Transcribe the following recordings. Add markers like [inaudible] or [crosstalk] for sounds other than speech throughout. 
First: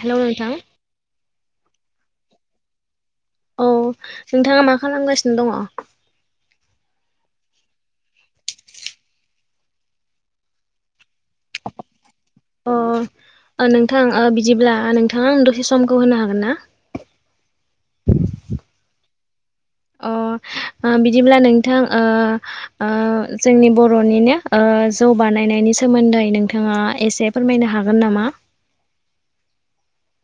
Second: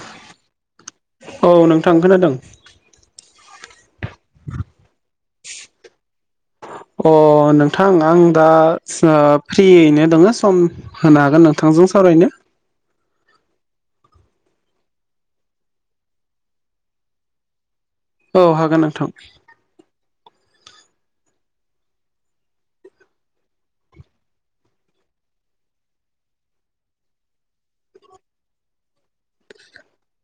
Hello नोंथां। औ नोंथां खोनादों। औ नोंथाङा मा खालामगासिनो दङ? अ नोंथां आं दा ओ फ्रियैनो दङो सम होनो हागोन नोंथांजों सावरायनो। अ नोंथां ओ बिदिब्ला नोंथाङा आं दसे समखौ होनो हागोन ना? [inaudible] औ हागोन नोंथां अ ओ बिदिब्ला नोंथां ओ-ओ जोंनि बर'निनो ओ जौ बानायनायनि सोमोन्दै नोंथाङा एसे फोरमायनो हागोन नामा? [inaudible]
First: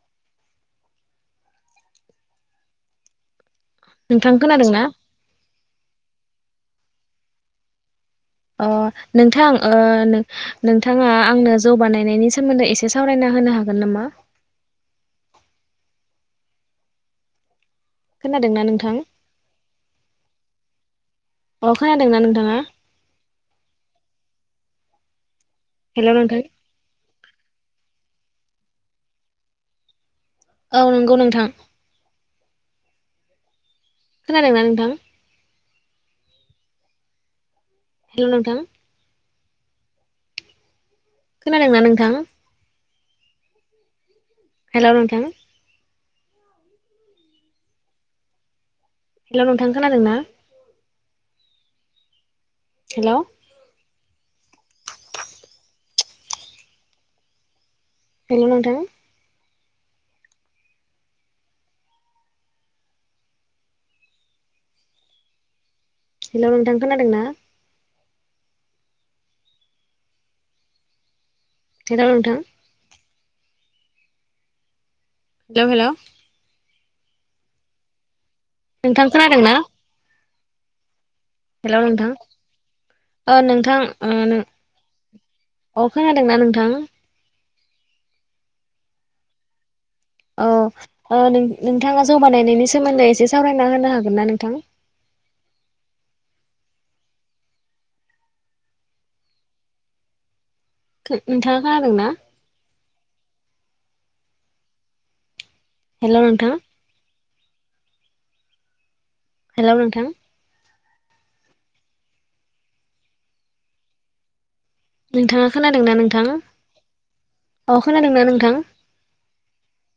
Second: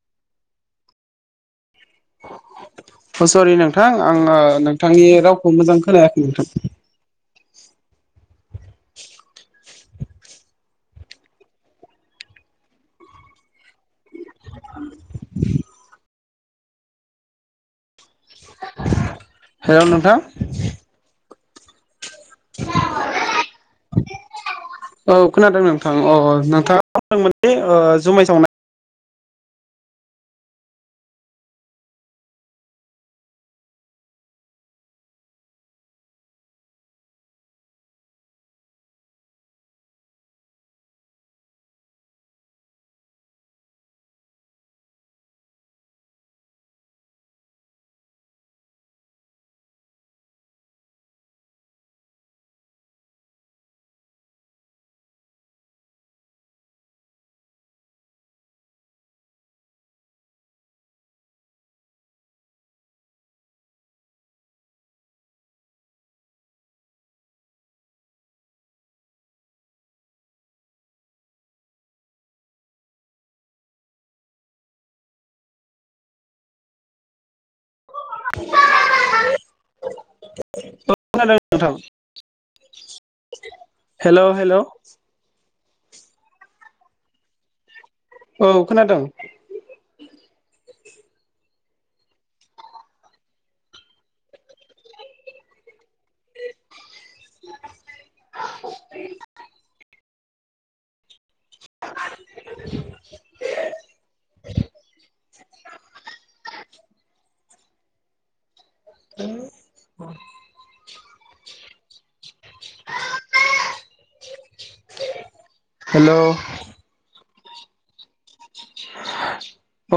अ सरि नोंथां आङो नोंथांनि रावखौ मोजां खोनायाखै नोंथां। अ नोंथां। ओ नोंथाङा आंनो जौ बानायनायनि सोमोन्दै एसे सावरायना होनो हागोन नामा? [inaudible] खोनादोंना नोंथां हेल' नोंथां। अ खोनादोंना नोंथाङा। औ खोनादों नोंथां अ नोंथाङा बुंदोंमोन दे ओ जुमाय संनाय औ नंगौ नोंथां। खोनादों ना नोंथां। हेलौ नोंथां। खोनादोंना नोंथां। हेलौ नोंथां। हेलौ नोंथां खोनादों ना। हेलौ। हेलौ नोंथां। हेलौ नोंथां खोनादों ना। हेलौ नोंथां। Hello hello. नोंथां खोनादों ना? [inaudible] हेलौ नोंथां ओ नोंथां हेलौ हेलौ ओ। अ खोनादोंना नोंथां? औ खोनादों। अ। ओ नोंथाङा जौ बानायनायनि सोमोन्दै एसे सावरायना होनो हागोन ना नोंथां? [inaudible] [inaudible] नोंथाङा खोनादों ना? [inaudible] हेलौ नोंथा। हेलौ नोंथां [inaudible] नोंथाङा खोनादोंना हेलौ नोंथां अ ‌खोनादों ना नोंथां।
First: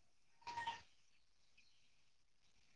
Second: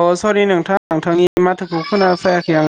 अ सरि नोंथां नोंथांनि माथोखौ खोनाफैयाखै आं।